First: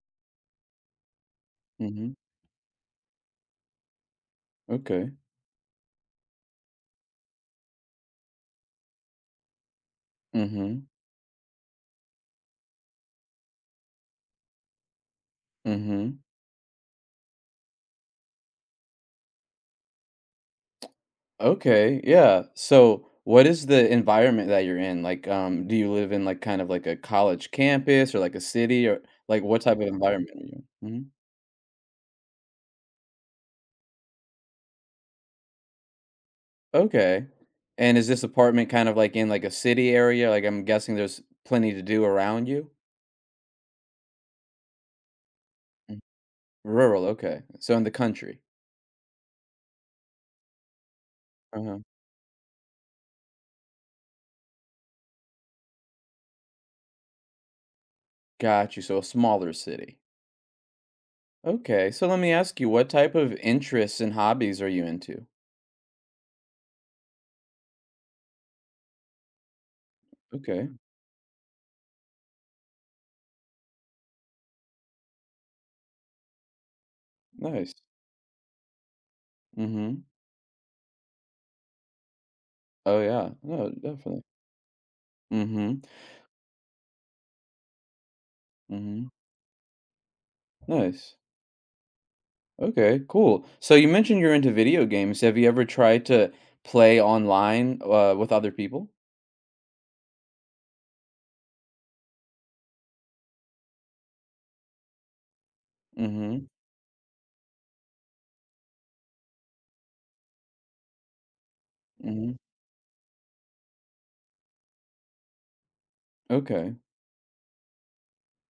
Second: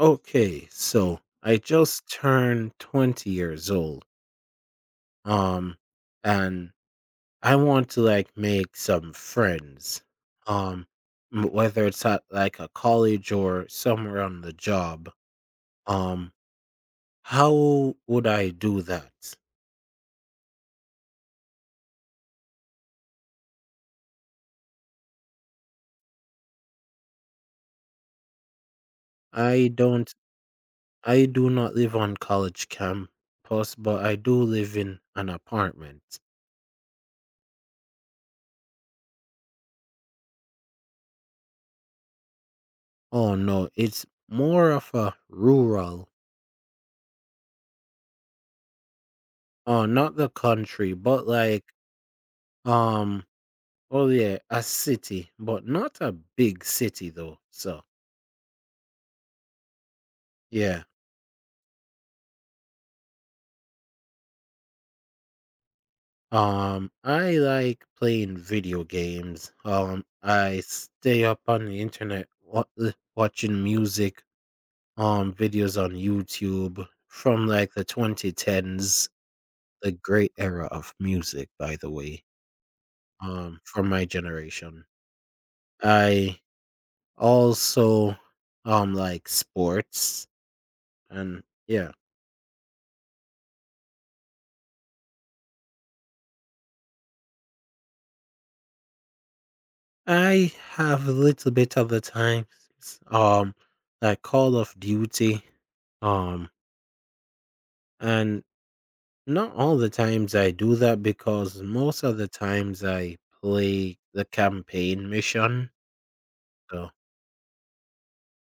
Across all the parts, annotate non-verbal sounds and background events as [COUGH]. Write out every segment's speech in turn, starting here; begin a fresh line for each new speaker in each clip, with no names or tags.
Okay, so I just
Mhm.
turned 20 years old.
Okay.
Um and I want to make some friends.
Mhm.
Um Whether it's at like a college or somewhere on the job.
Mhm.
Um how would I do that?
Okay. Yeah. So, what is the environment that you're in? Like, do you live in like kind of like a college campus or like a city or like what
I
type of
don't
environment are you in? Mhm.
I do not live on college campus, but I do live in an apartment.
Okay. And is this apartment kind of like in like a city area? Like, I'm guessing there's plenty to do around you.
Oh no, it's more of a
Mm.
rural
Rural. Okay. So in the country.
not the country, but like.
Uh-huh.
Um, oh yeah, a city, but not a big city though. So
Got you. So a smaller city.
yeah.
Okay. So let me ask you, what type of interests and hobbies are you into?
I like playing video games. I
Okay.
stay up on the internet watching music, videos on YouTube from like
Nice.
the 2010s, the
Mm-hmm.
great era of music, by the way,
Oh, yeah. No,
from my
definitely.
generation.
Mhm.
I also
Mhm.
like sports
Nice.
and yeah.
Okay, cool. So you mentioned you're into video games. Have you ever tried to play online, with other people?
I have a little bit of the time, um, like Call of Duty, um,
Mhm.
and not all the times I do that because most of the
Mhm.
times I play the campaign mission.
Okay.
So,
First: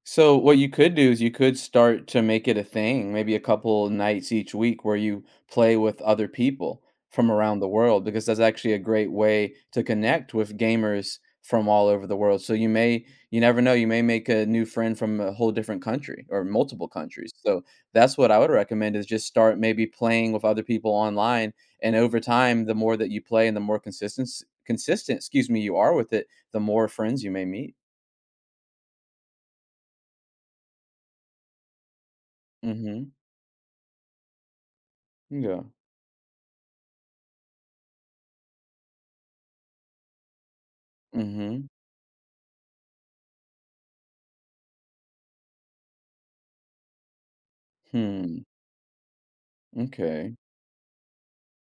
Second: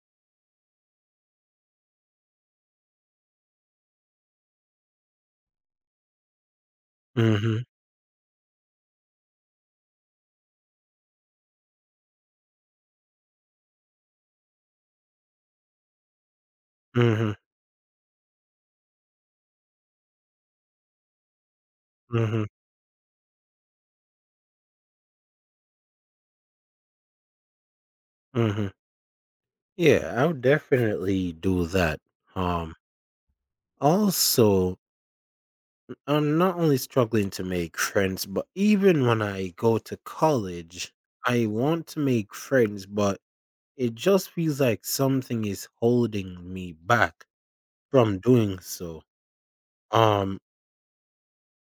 So what you could do is you could start to make it a thing, maybe a couple nights each week where you play with other people from around
mm-hmm,
the world because that's actually a great way to connect with gamers from all over the world. So you never know, you may make a new friend from a whole different country or multiple
mm-hmm,
countries. So that's what I would recommend is just start maybe playing with other people online, and over
mm-hmm,
time the more that you play and the more consistent, excuse me, you are with it, the more friends you may meet.
mm-hmm. Yeah, I would definitely do that. Um,
Mhm.
Also,
Yeah.
I'm not only struggling to make friends, but even when I go to college, I
Mhm.
want to make friends, but it just feels like something is holding me back from
Hmm,
doing so.
okay,
Um,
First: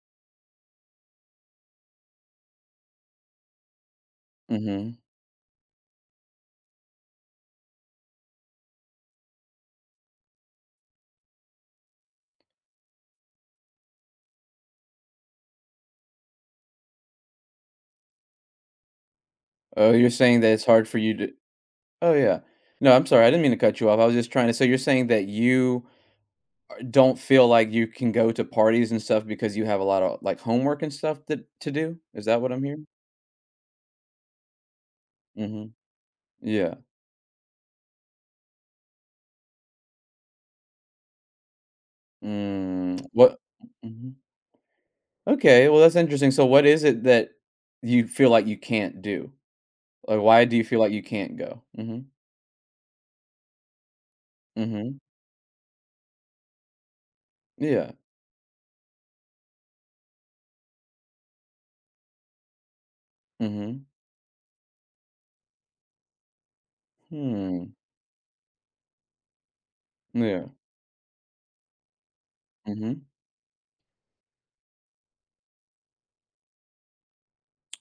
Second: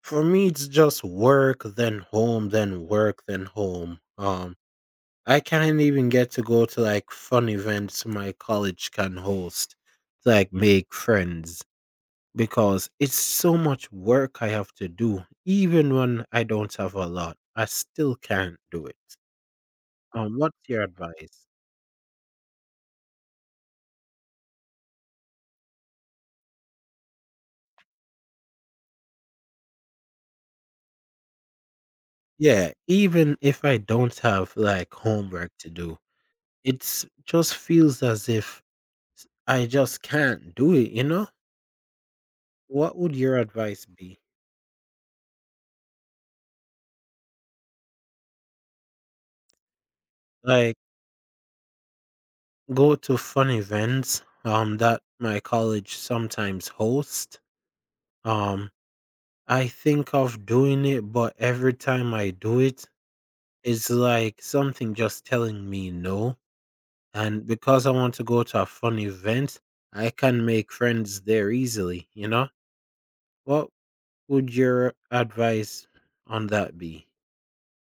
for me, it's just work, then home, then work, then home.
mhm.
I can't even get to go to like fun events my college can host to like make friends because it's so much work I have to do. Even when I don't have a lot, I still can't do it.
Oh, you're saying that
What's
it's
your
hard for you to—
advice?
Oh, yeah. No, I'm sorry, I didn't mean to cut you off, I was just trying to— so you're saying that you don't feel like you can go to parties and stuff because you have a lot of, like, homework and stuff that to do? Is that what I'm
Yeah,
hearing?
even if I don't have like homework to
Mhm.
do,
Yeah.
it just feels as if I just can't do it. What
Mm,
would
what—
your advice
Mhm.
be?
Okay, well, that's interesting, so what is it that you feel like you can't do? Like, why do you
Like,
feel like you can't go? Mhm,
go to fun events,
mhm.
that my college sometimes host.
Yeah,
Um, I think of doing it, but every time I do it,
mhm.
it's like something just telling me no. And
Hmm,
because I want to go to a fun event, I can
yeah,
make friends there easily,
mhm.
What would your advice on that be?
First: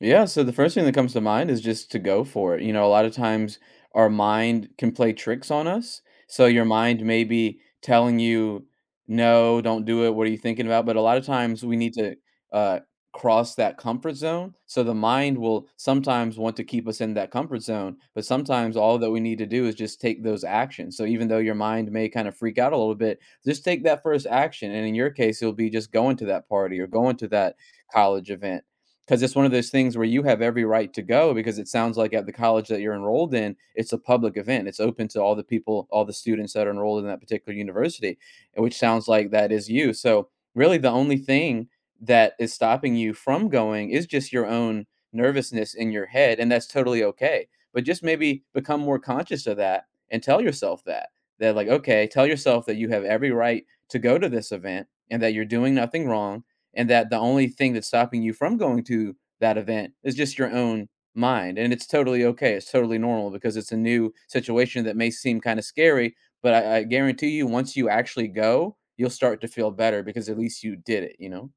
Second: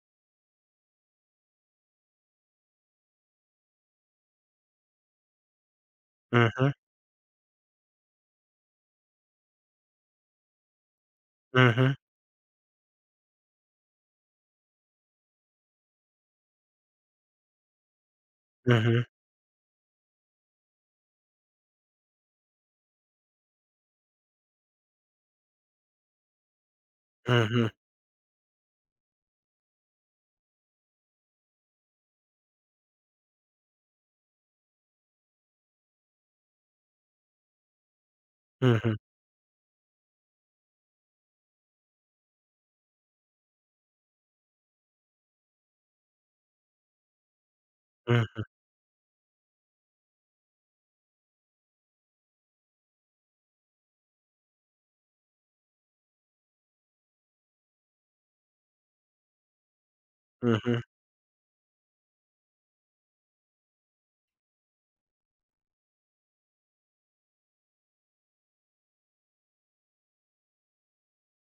Yeah, so the first thing that comes to mind is just to go for it. You know, a lot of times our mind can play tricks on us. So your
Mm-hmm.
mind may be telling you, no, don't do it. What are you thinking about? But a lot of times we
Mm-hmm.
need to uh, cross that comfort zone. So the mind will sometimes want to keep us in that comfort zone. But sometimes all
Mhm,
that we need to do is just take those actions. So even though your mind may kind of freak out a little bit, just take that first action. And in your case, it'll be just going to that party or going to that
mhm,
college event, because it's one of those things where you have every right to go, because it sounds like at the college that you're enrolled in, it's a public event, it's open to all the people, all the students that are enrolled in that particular university, which
mhm,
sounds like that is you. So really the only thing that is stopping you from going is just your own nervousness in your head, and that's totally okay, but just maybe
mhm,
become more conscious of that and tell yourself that— that, like, okay, tell yourself that you have every right to go to this event and that you're doing nothing wrong, and that the only thing that's stopping you from going to that event is just your
mhm,
own mind, and it's totally okay, it's totally normal, because it's a new situation that may seem kind of scary, but I guarantee you, once you actually go you'll start to feel better, because at least you did it.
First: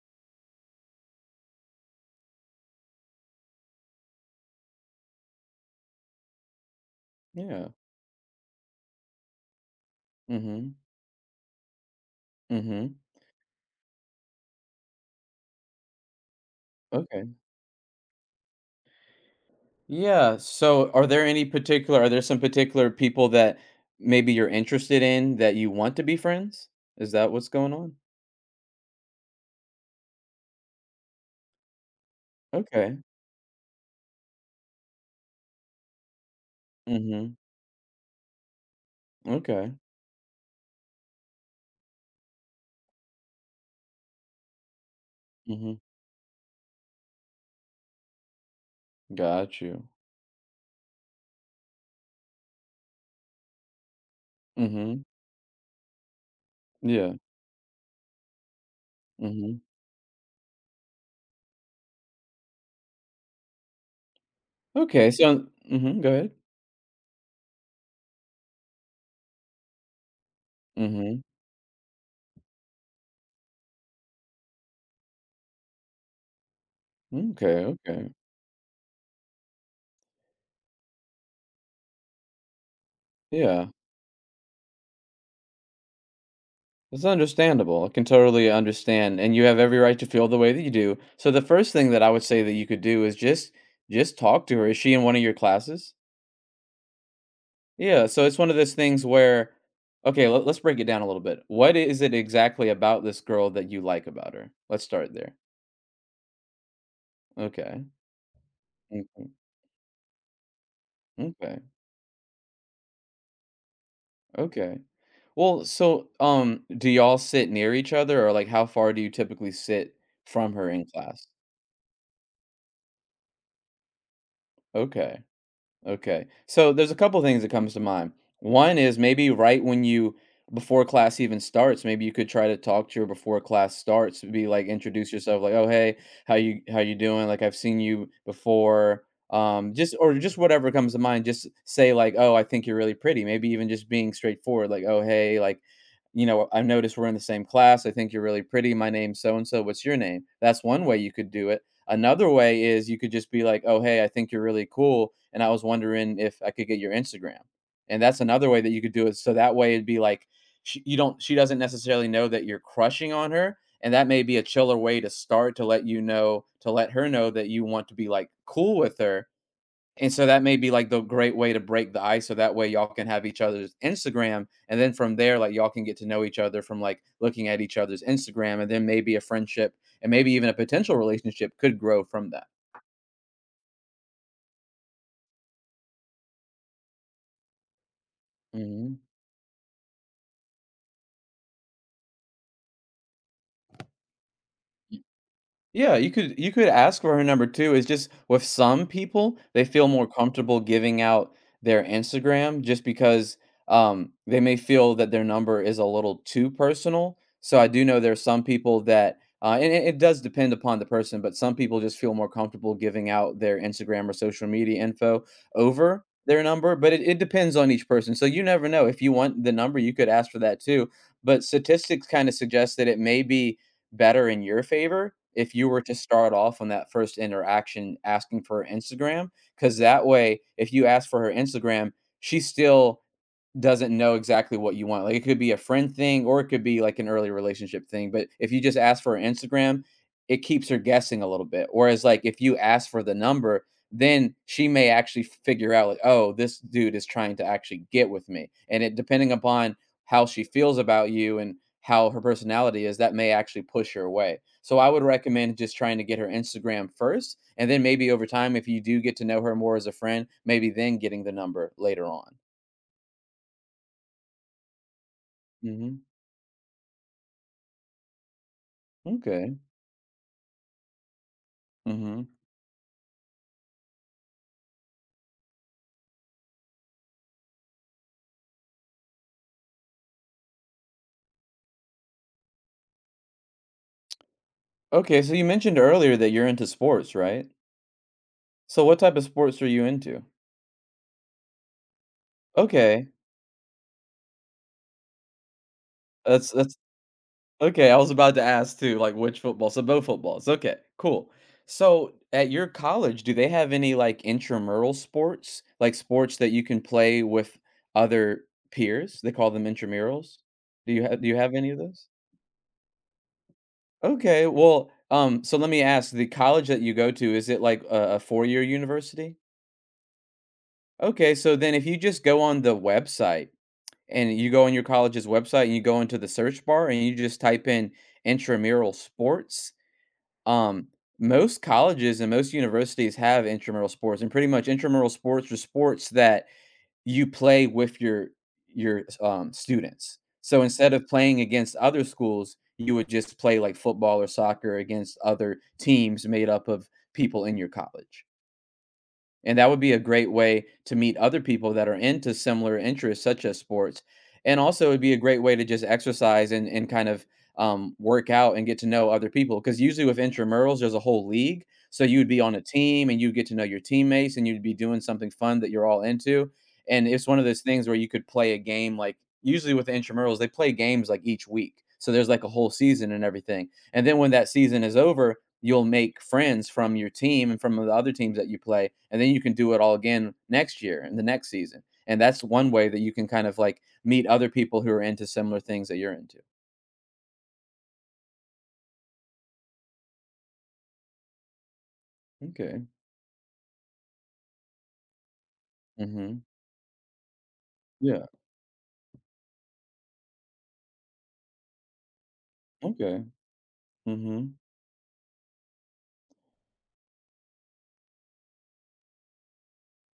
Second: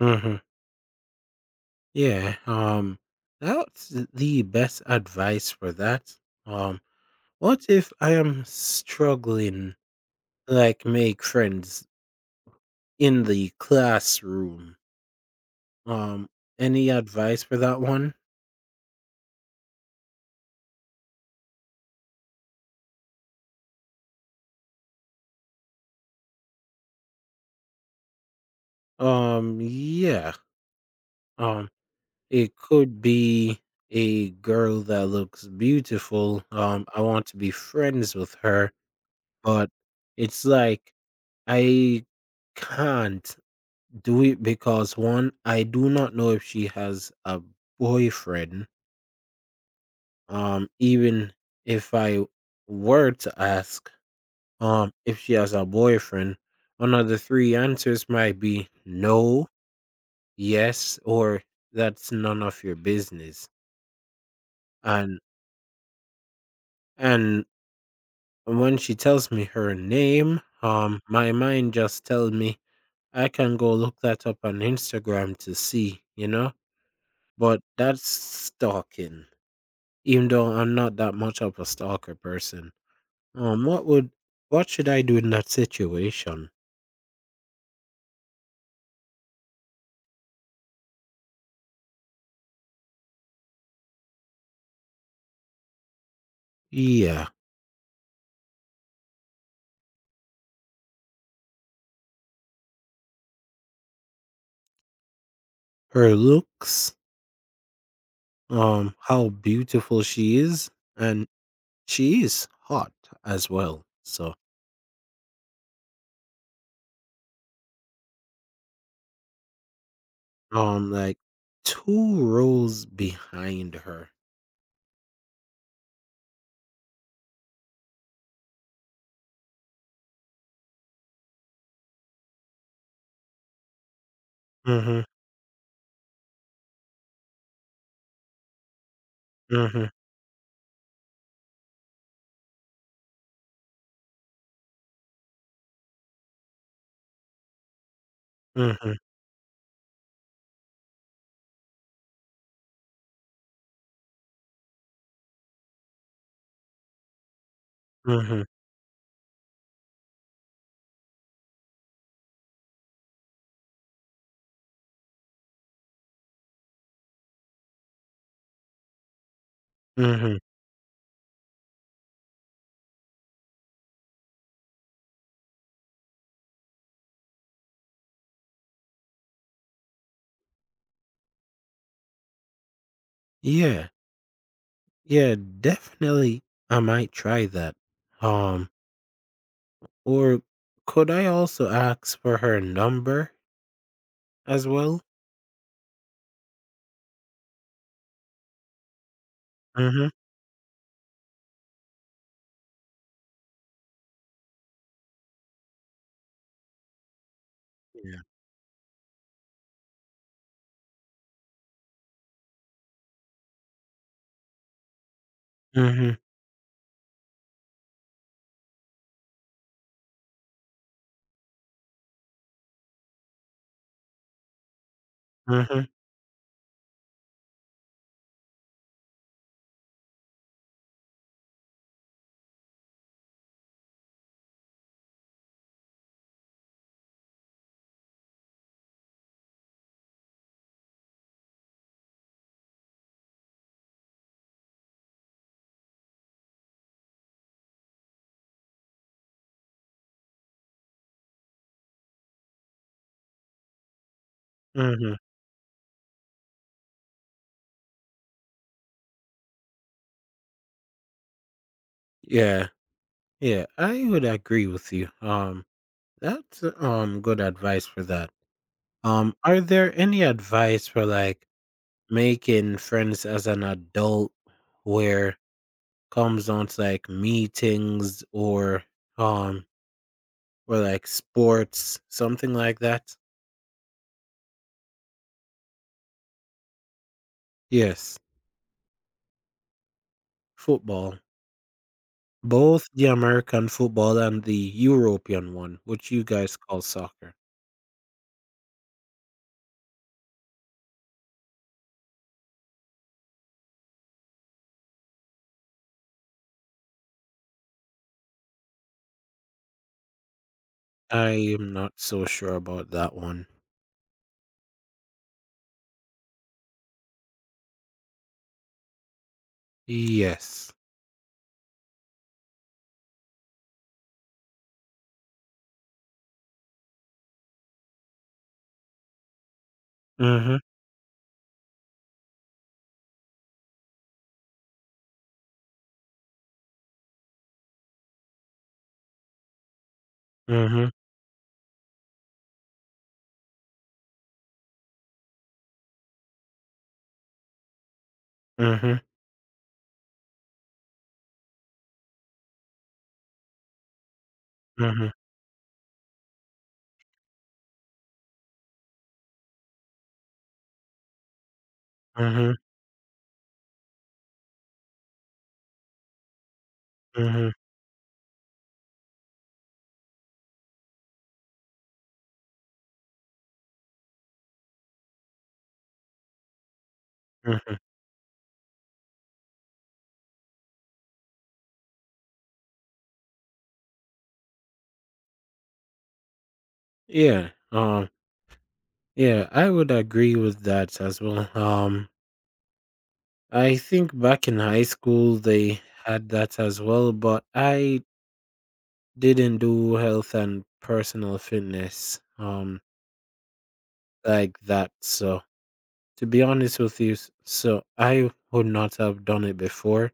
mhm. Yeah, that's the best advice for that. Um, what
Yeah.
if I am struggling
Mm-hmm.
like make friends
Mm-hmm.
in the classroom? Um, any
Okay.
advice for that one?
Yeah, so are there some particular people that maybe you're interested in that you want to be friends— is that what's going on?
Yeah. Um, it
Okay.
could be a girl that looks beautiful. I want
Mm-hmm.
to be friends with her, but
Okay.
it's like I can't do it because one, I
Mm-hmm.
do not know if she has a boyfriend.
Got you.
Even if I were to ask,
Mhm.
if she has a boyfriend, one of
Yeah.
the three answers might be no,
Mhm.
yes, or that's none of your business.
Okay,
And
so— mhm, go ahead.
and when she tells me her name,
Mhm.
my mind just tells me I can go look that up on Instagram to see, you know? But
Okay,
that's
okay.
stalking, even though I'm not that much of a stalker person.
Yeah.
What would what should I do in that situation?
It's understandable. I can totally understand, and you have every right to feel the way that you do. So the first thing that I would say that you could do is just talk to her. Is she in one of your classes?
Yeah,
Yeah, so it's one of those things where— okay, let's break it down a little bit. What is it exactly about this girl that you like about her? Let's start there.
her looks,
Okay.
how
Mhm.
beautiful she is, and
Okay.
she is hot as well. So,
Okay. Well, so, do y'all sit near each other, or, like, how far do you typically sit from her in
like
class?
two rows behind her.
Okay. Okay. So there's a couple things that comes to mind. One is maybe right when you— before class even starts, maybe you could try to talk to her before class starts, be like,
Mm-hmm.
introduce yourself, like, "Oh, hey, how you doing? Like, I've seen you before." Um
Mm-hmm.
just or just whatever comes to mind, just say like, "Oh, I think you're really pretty." Maybe even just being straightforward, like, "Oh, hey, like, you know, I've noticed we're in the same class. I think you're really pretty. My
Mm-hmm.
name's so and so. What's your name?" That's one way you could do it. Another way is you could just be like, "Oh, hey, I think you're really cool, and I was wondering if I could get your Instagram." And that's
Mm-hmm.
another way that you could do it. So that way it'd be like she, you don't she doesn't necessarily know that you're crushing on her, and that may be a chiller way to start to let you know— to let her know that you want to be, like, cool with her, and so
Mm-hmm.
that may be, like, the great way to break the ice, so that way y'all can have each other's Instagram, and then from there, like, y'all can get to know each other from, like, looking at each other's Instagram, and then maybe a friendship and maybe even a potential relationship could grow from that.
Yeah. Yeah. Definitely, I might try that. Um,
Mhm.
Or could I also ask for her number as well?
Yeah, you could— you could ask for her number too. It's just with some people, they feel more
Mhm.
comfortable giving out their Instagram, just because they may feel that their number is a little too personal. So I do know there are
Yeah.
some people that, and it does depend upon the person, but some people just feel more comfortable giving out their Instagram or social media info over
Mhm.
their number. But it depends on each person. So you never know. If you want the number, you could ask for that too. But statistics kind of suggest that it may be better in your favor if you were
Mhm.
to start off on that first interaction asking for her Instagram, because that way, if you ask for her Instagram, she still doesn't know exactly what you want. Like, it could be a friend thing or it could be like an early relationship thing, but if you just ask for her Instagram, it keeps her guessing a little bit. Whereas, like, if you ask for the number, then she may actually figure out, like, "Oh, this dude is trying to actually get with me." And it— depending upon how she feels about you and how her personality is, that may actually push her away. So I would
Mhm.
recommend just trying to get her Instagram first, and then maybe over time, if you do get to know her more as a friend, maybe then getting the number later on.
Yeah. Yeah, I would agree with you.
Mhm.
That's, good advice for that.
Okay.
Are there any advice for, like,
hmm
making friends as an adult where comes on to, like, meetings um, or, like, sports, something like that?
Okay, so you mentioned earlier that you're into sports, right?
Yes,
So what type of sports are you into?
football. Both the
Okay.
American football and the European one, which you
That's
guys
that's
call soccer.
okay. I was about to ask too, like, which football. So both footballs. Okay, cool. So at your college, do they have any like intramural sports? Like sports that you can play with other peers? They call them intramurals. Do you have do
I
you have any
am
of
not
those?
so sure about that one.
Okay. Well, so let me ask, the college that you go to, is it like a four-year university?
Yes.
Okay, so then if you just go on the website, and you go on your college's website and you go into the search bar and you just type in intramural sports,
Mhm,
um, most colleges and most universities have intramural sports, and pretty much intramural sports are sports that you play with your students. So
mhm,
instead of playing against other schools, you would just play like football or soccer against other teams made up of people in your college.
mhm,
And that would be a great way to meet other people that are into similar interests, such as sports. And also, it'd
mhm,
be a great way to just exercise and, and kind of work out and get to know other people. Because usually with intramurals, there's a whole league. So you'd be on
mhm,
a team and you'd get to know your teammates and you'd be doing something fun that you're all into. And it's one of
mhm,
those things where you could play a game like— usually with the intramurals, they play games like each week. So there's like a whole season and everything. And then when that season is over, you'll make friends from your team and from
mhm.
the other teams that you play, and then you can do it all again next year and the next season. And that's one way that you can kind of like meet other people who are into similar things that you're into.
Yeah, yeah, I would agree with that as well.
Okay.
I think back in high school they had
Mhm.
that as well, but I
Yeah.
didn't do health and personal fitness,
Okay. Mhm.
like that, so to be honest with you, s so I would not have done it before.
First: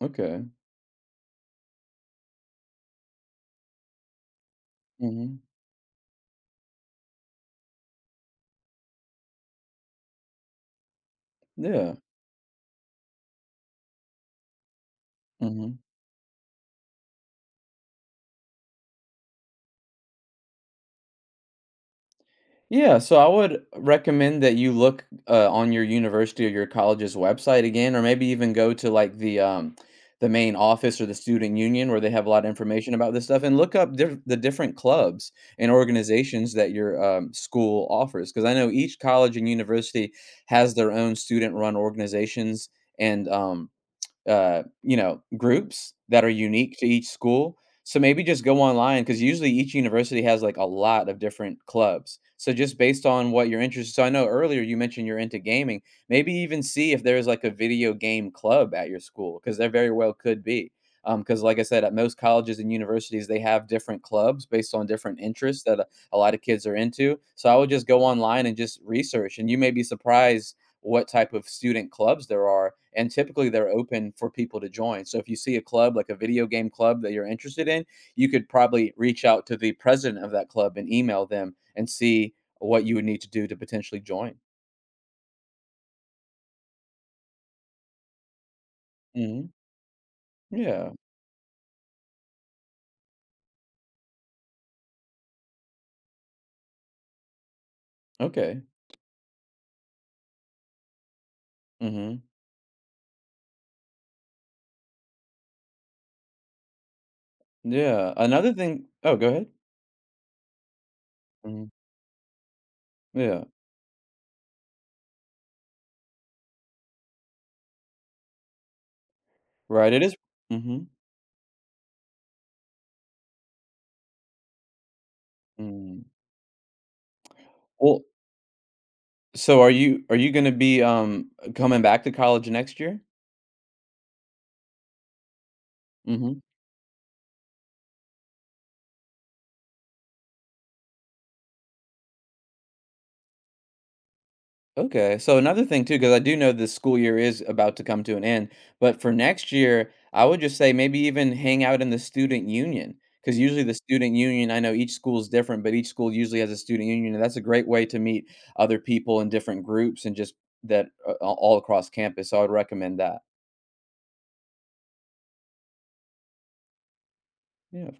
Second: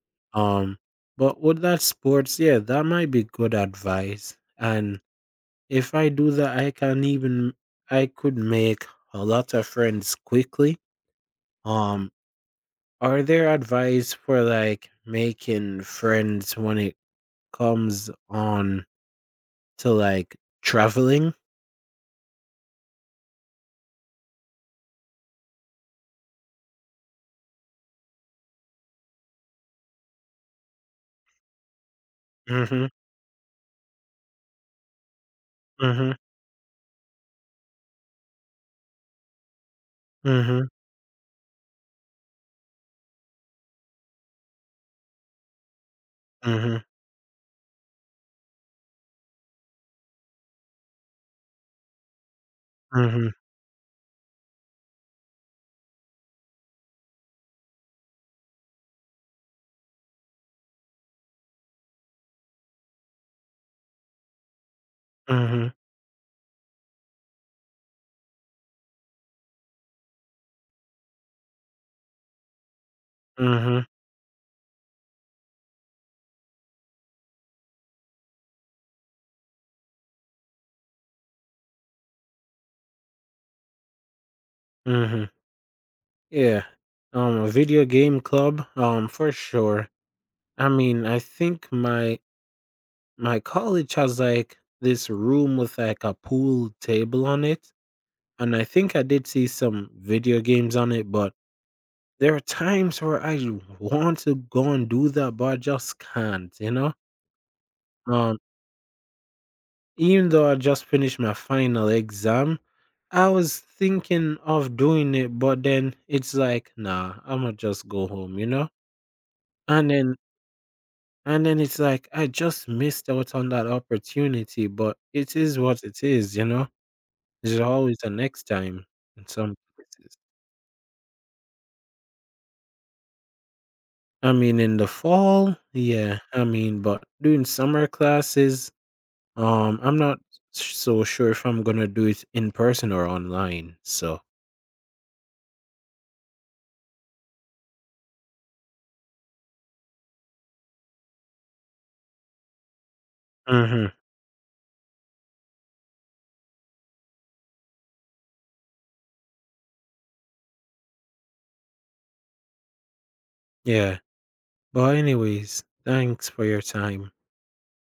Okay.
Um, but with that sports, yeah, that might be good advice. And
Mhm.
if I do that, I can even I could make a lot of friends quickly.
Yeah.
Um, are there advice for like
Mhm.
making friends when it comes on to like traveling?
Yeah, so I would recommend that you look on your university or your college's website again, or maybe even go to like the main office or the student union where they have a lot of
Mhm.
information about this stuff, and look up the different clubs and
Mhm.
organizations that your school offers. Because I know each college and university
Mhm.
has their own student-run organizations, and groups that are unique
Mhm.
to each school. So maybe just go online, because usually each university has like a lot of different clubs. So just based on
Mhm.
what you're interested, so I know earlier you mentioned you're into gaming. Maybe even see if there's like a video game club at your school, because there very well could be. Because like I said, at most colleges and universities they have different clubs based on different interests
Mhm.
that a lot of kids are into. So I would just go online and just research, and you may be surprised what type of student clubs there are, and typically they're
Mhm.
open for people to join. So if you see a club like a video game club that you're interested in, you could probably reach out to the president of that club and email them and see what you would need to do to potentially join.
Mhm. Yeah. A video game club, for
Mhm.
sure. I
Yeah.
mean, I think my my college has like this room with like a pool table on it, and
Okay.
I think I did see some video games on it, but
Mhm.
there are times where I [LAUGHS] want to go and do that, but I just can't, you know?
Yeah.
Um,
Another thing— oh, go ahead.
even though I just finished my
Mhm.
final exam, I
Yeah.
was thinking of doing it, but then it's like, nah, I'ma just go home, you know? And
Right, it is—
then
Mhm.
And then it's like, I just missed out on that opportunity, but it is what it
Mm.
is, you know? There's always
Well,
a next time in some
so are you are
places.
you gonna be, coming back to college next year?
I mean, in the fall, yeah,
Mhm.
I mean, but doing summer classes, I'm not so sure if I'm gonna do it in person or online. So,
Okay, so another thing too, because I do know this school year is about to come to an end, but for next year, I would just say maybe even hang out in the student union. Because usually the
hmm,
student union, I know each school is different, but each school usually has a student union, and that's a great way to meet other people in different groups and just that, all across campus. So I would recommend that.
yeah. But anyways, thanks for your time.
Yeah.